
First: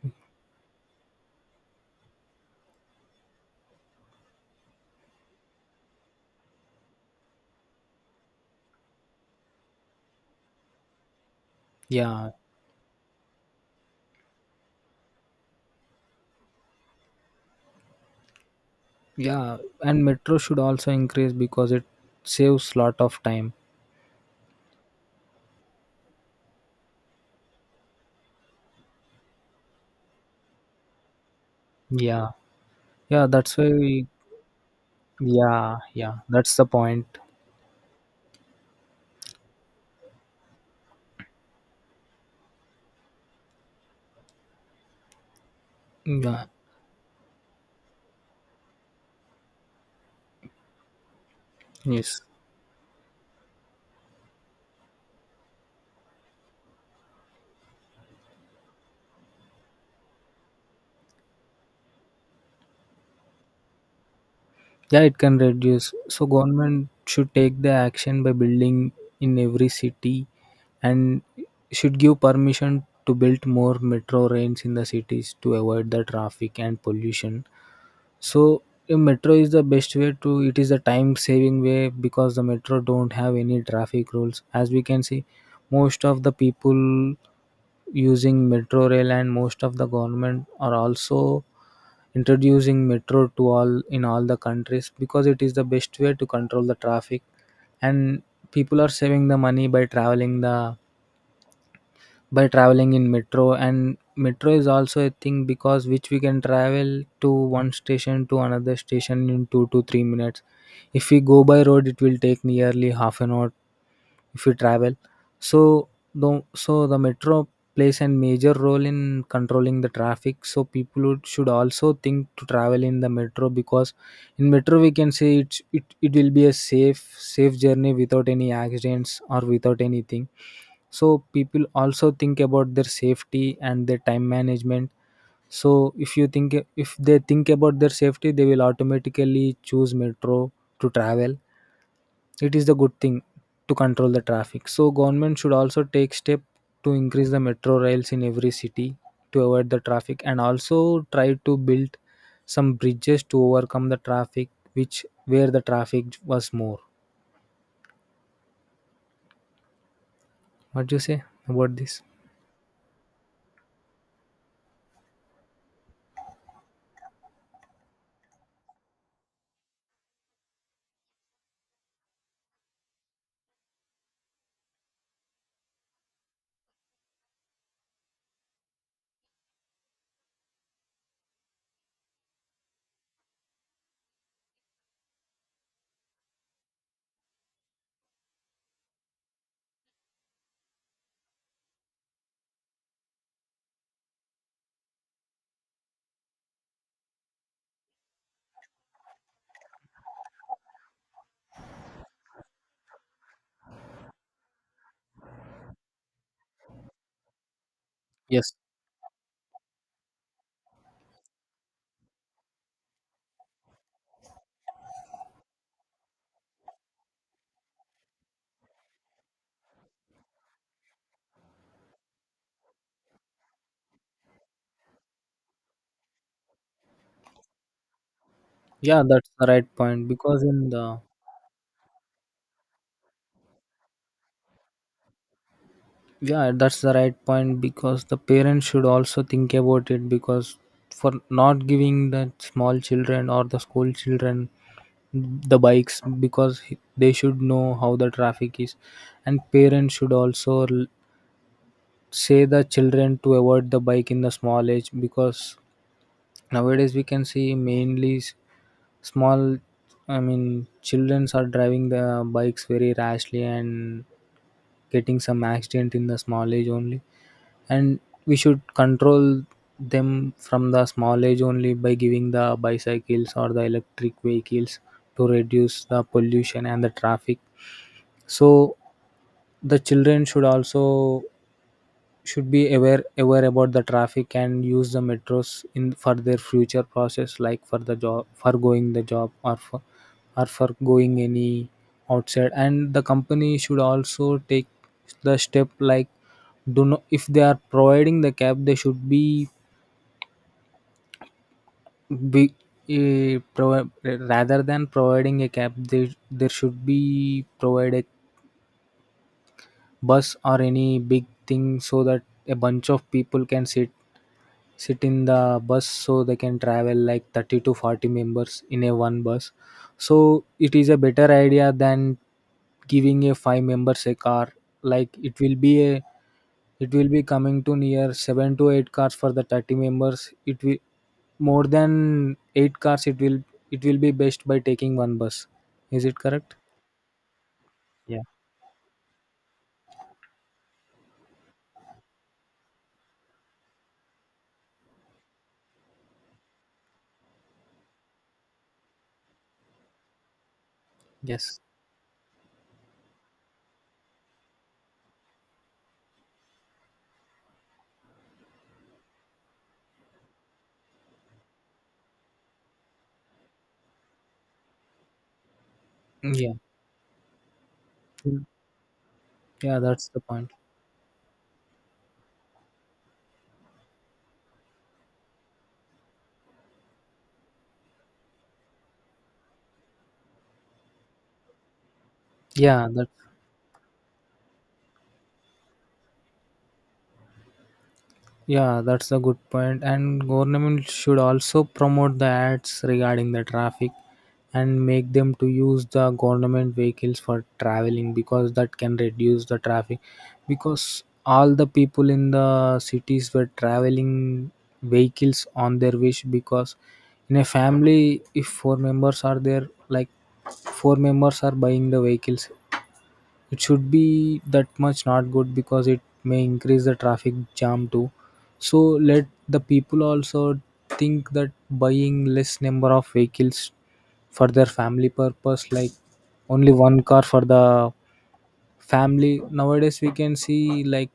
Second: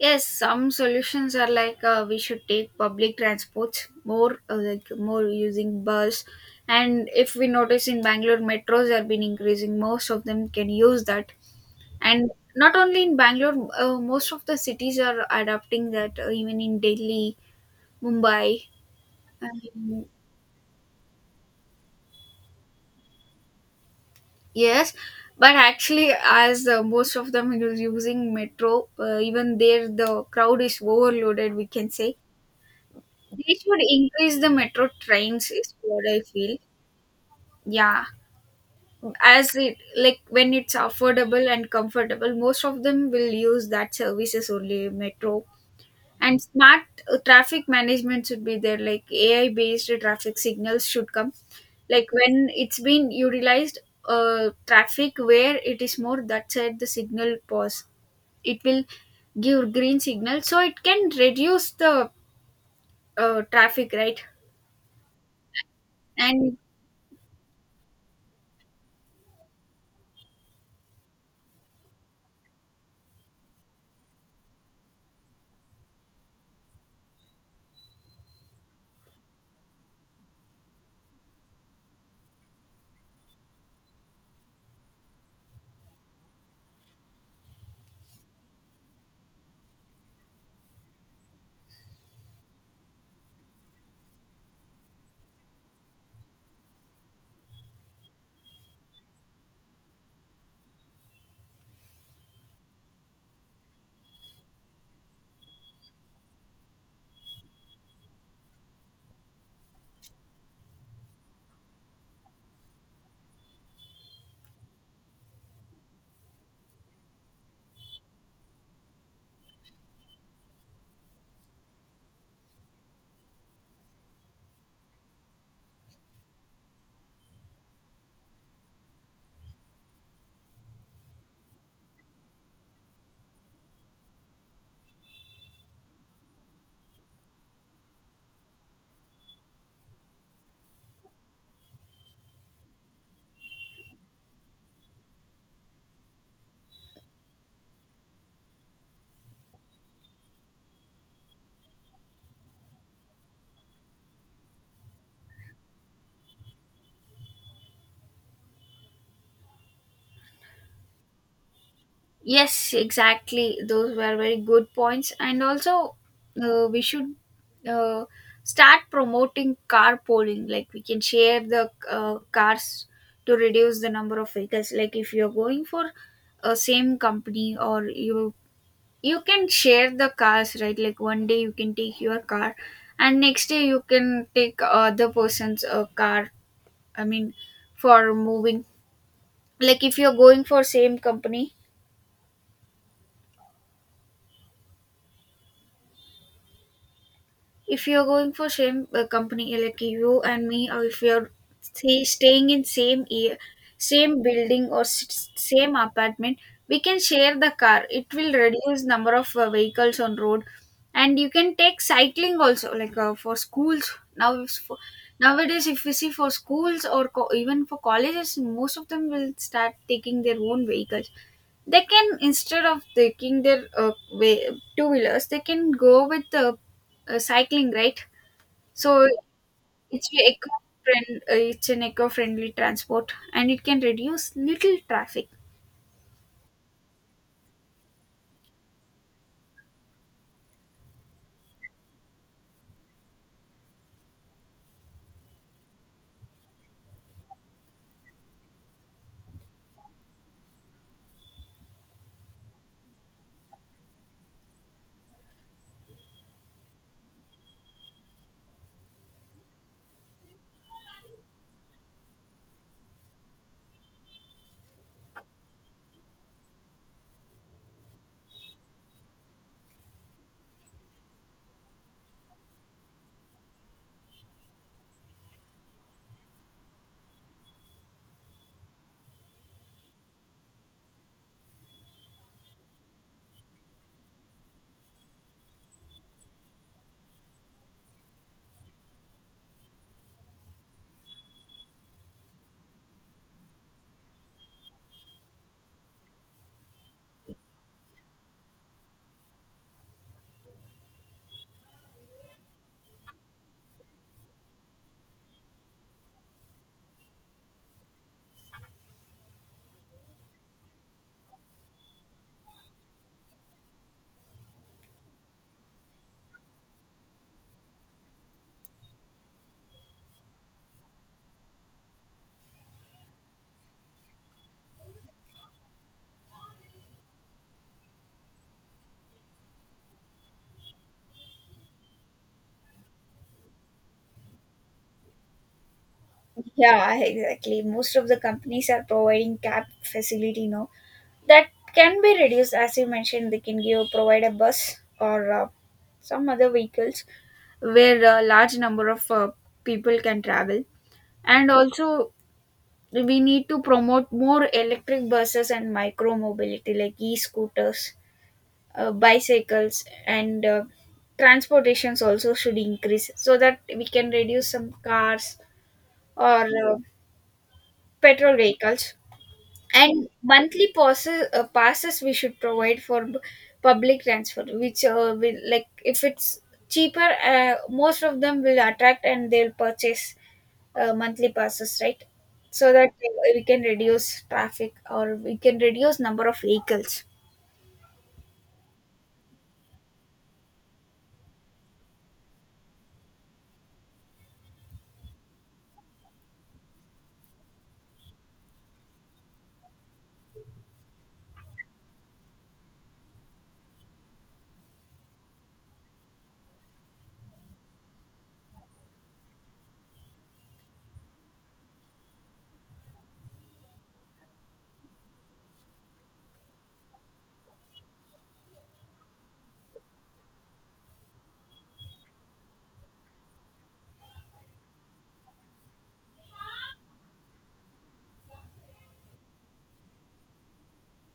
Yes, some solutions are, like, we should take public transports more, like, more using bus. And if we notice in Bangalore, metros have been increasing. Most of them can use that. And Yeah. not only in Bangalore, most of the cities are adopting that. Even in Delhi, Mumbai, Yeah, and um, metro should also increase because it saves lot of time. yes. But actually, as most of them is using metro, even there the crowd is overloaded, we can say. yeah yeah They that's why should we, increase the metro trains, is yeah what yeah I that's feel. the point. Yeah. As it, like, when it's affordable and comfortable, most of them will use that services only metro. And Yeah. smart traffic management should be there, like AI based traffic signals should come. Like Yes. when it's been utilized, traffic where it is more that side the signal pause. It will give green signal, so it can reduce the traffic, right? Yeah, it can reduce. So And, government should take the action by building in every city, and should give permission to build more metro rails in the cities to avoid the traffic and pollution. So a metro is the best way to, it is a time saving way, because the metro don't have any traffic rules. As we can see, most of the people using metro rail, and most of the government are also introducing metro to all in all the countries because it is the best way to control the traffic. And people are saving the money by traveling the, by traveling in metro. And metro is also a thing because which we can travel to one station to another station in 2 to 3 minutes. If we go by road, it will take nearly half an hour if you travel. So the metro plays a major role in controlling the traffic. So people should also think to travel in the metro, because in metro we can say it will be a safe journey without any accidents or without anything. So people also think about their safety and their time management. So if you think, if they think about their safety, they will automatically choose metro to travel. It is the good thing to control the traffic. So government should also take step to increase the metro rails in every city, to avoid the traffic, and also try to build some bridges to overcome the traffic which where the traffic was more. What do you say about this? yes, exactly. Those were very good points. And also, we should uh, start promoting carpooling. Like, we can share the cars to reduce the number of vehicles. Like, if you're going for a same company, or you can share the cars, right? Like, one day you can take your car, and next day you can take other person's car. I mean, for moving, like, if you're going for same company if you're going for same company, like you and me, or if you're, say, staying in same year, same building or same apartment, we can share the car, it will Yes. reduce number of vehicles on road. And you can take cycling also, like, for schools now, if for, nowadays, if we see for schools or even for colleges, most of them will start taking their own vehicles. They can, instead of taking their way, two wheelers, they can go with the cycling, right? Yeah, So, that's the right point it's a because eco in the it's an eco friendly transport, and it can reduce little traffic. yeah, that's the right point because the parents should also think about it. Because for not giving the small children or the school children the bikes, because they should know how the traffic is. And parents should also say the children to avoid the bike in the small age. Because nowadays we can see mainly small, I mean, children are driving the bikes very rashly, and getting some accident in the small age only. And we should control them from the small age only, by giving the bicycles or the electric vehicles to reduce the pollution and the traffic. So the children should also should be aware about the traffic, and use the metros in for their future process, like for the job, for going the job, or for, or for going any outside. And the company should also take the step like, do not, if they are providing the cab, they should be be uh, provi- rather than providing a cab, they there should be provided bus or any big thing, so that a bunch of people can sit in the bus, so they can travel like 30 to 40 members in a one bus. So it is a better idea than giving a five members a car. Like it will be a, it will be coming to near 7 to 8 cars for the 30 members, it will more than 8 cars, it will, it will be best by taking one bus. Is it correct? Yeah, exactly, most of the Yeah. companies are providing cab facility now. That can be reduced, as you mentioned. They can give provide a bus or some other vehicles where a large number of people can travel. And Yes. also, we need to promote more electric buses and micro mobility like e-scooters, bicycles, and transportations also should increase, so that we can reduce some cars or Yeah. Petrol vehicles. Yeah, And that's the point. monthly passes, passes we should provide for public transfer, which will, like, if it's cheaper, most of them will attract, and they'll purchase monthly passes, right? So Yeah, that that we can reduce traffic, or we can reduce number of vehicles. yeah, that's a good point. And government should also promote the ads regarding the traffic, and make them to use the government vehicles for traveling, because that can reduce the traffic. Because all the people in the cities were traveling vehicles on their wish. Because in a family if four members are there, like four members are buying the vehicles, it should be that much not good, because it may increase the traffic jam too. So let the people also think that buying less number of vehicles for their family purpose, like only one car for the family. Nowadays we can see like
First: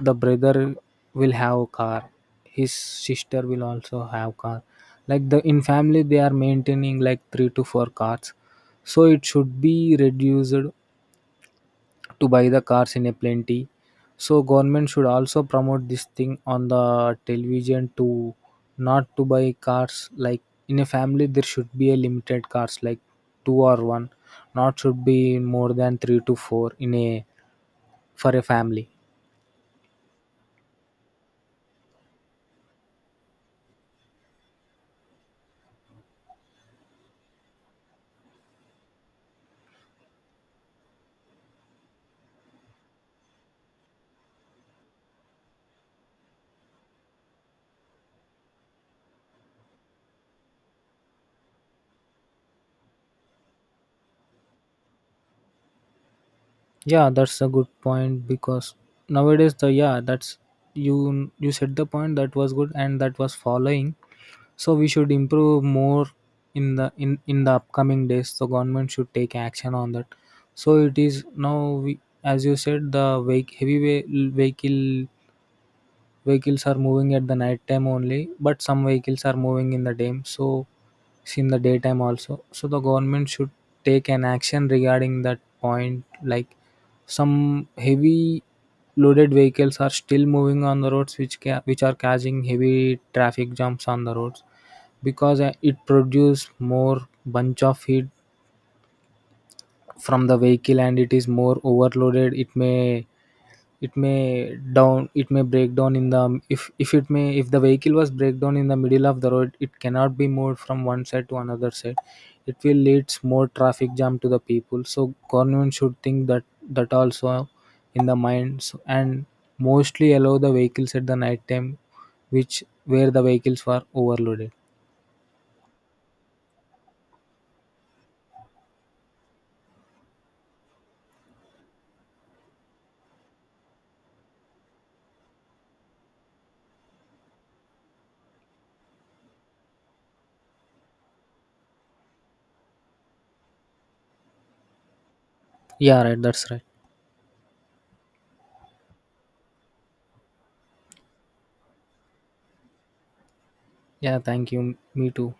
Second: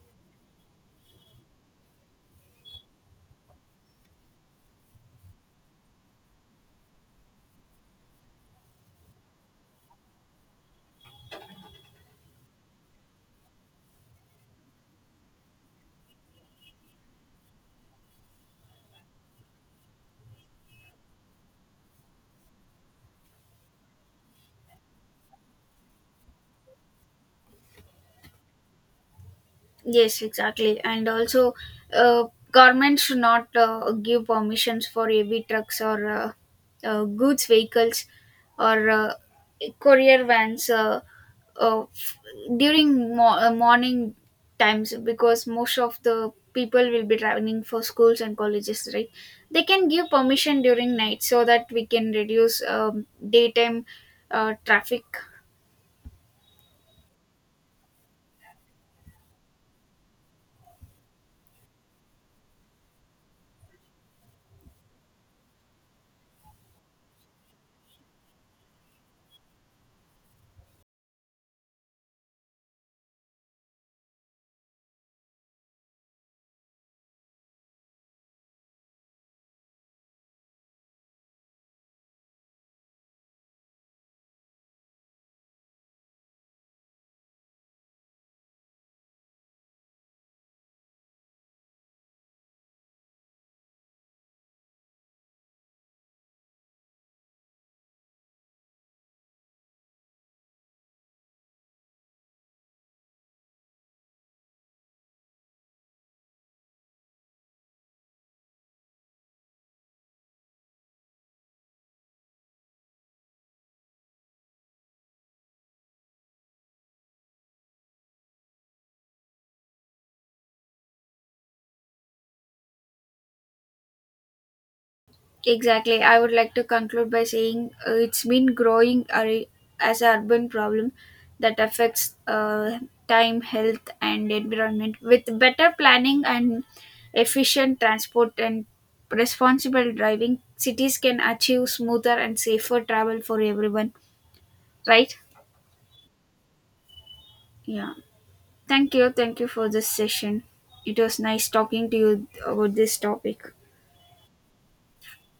the brother will have a car, his sister will also have car, like the in family they are maintaining like three to four cars. So it should be reduced to buy the cars in a plenty. So government should also promote this thing on the television to not to buy cars, like in a family there should be a limited cars like two or one, not should be more than three to four in a, for a family. Yes, exactly. And also, uh, government should not give permissions for heavy trucks or goods vehicles or courier vans, uh, f- during morning times, because most of the people will be traveling for schools and colleges, right? They can give permission during night, so that we can reduce daytime traffic. Yeah, that's a good point because nowadays the yeah, that's you you said the point that was good and that was following. So we should improve more in the upcoming days. The government should take action on that. So it is now we as you said the vehicle, vehicles are moving at the night time only, but some vehicles are moving in the day. So it's in the daytime also. So the government should take an action regarding that point. Like some heavy loaded vehicles are still moving on the roads, which are causing heavy traffic jumps on the roads. Because it produce more bunch of heat from the vehicle and it is more overloaded. It may, it may down it may break down in the, if it may if the vehicle was break down in the middle of the road, it cannot be moved from one side to another side. It will leads more traffic jam to the people. So government should think that that also in the minds, and mostly allow the vehicles at the night time, which where the vehicles were overloaded. Exactly. I would like to conclude by saying, it's been growing as an urban problem that affects time, health, and environment. With better planning and efficient transport and responsible driving, cities can achieve smoother and safer travel for everyone, right? Yeah, right, that's right. Yeah. Thank you. Thank you for this session. It was nice talking to you about this topic. Yeah, thank you, me too.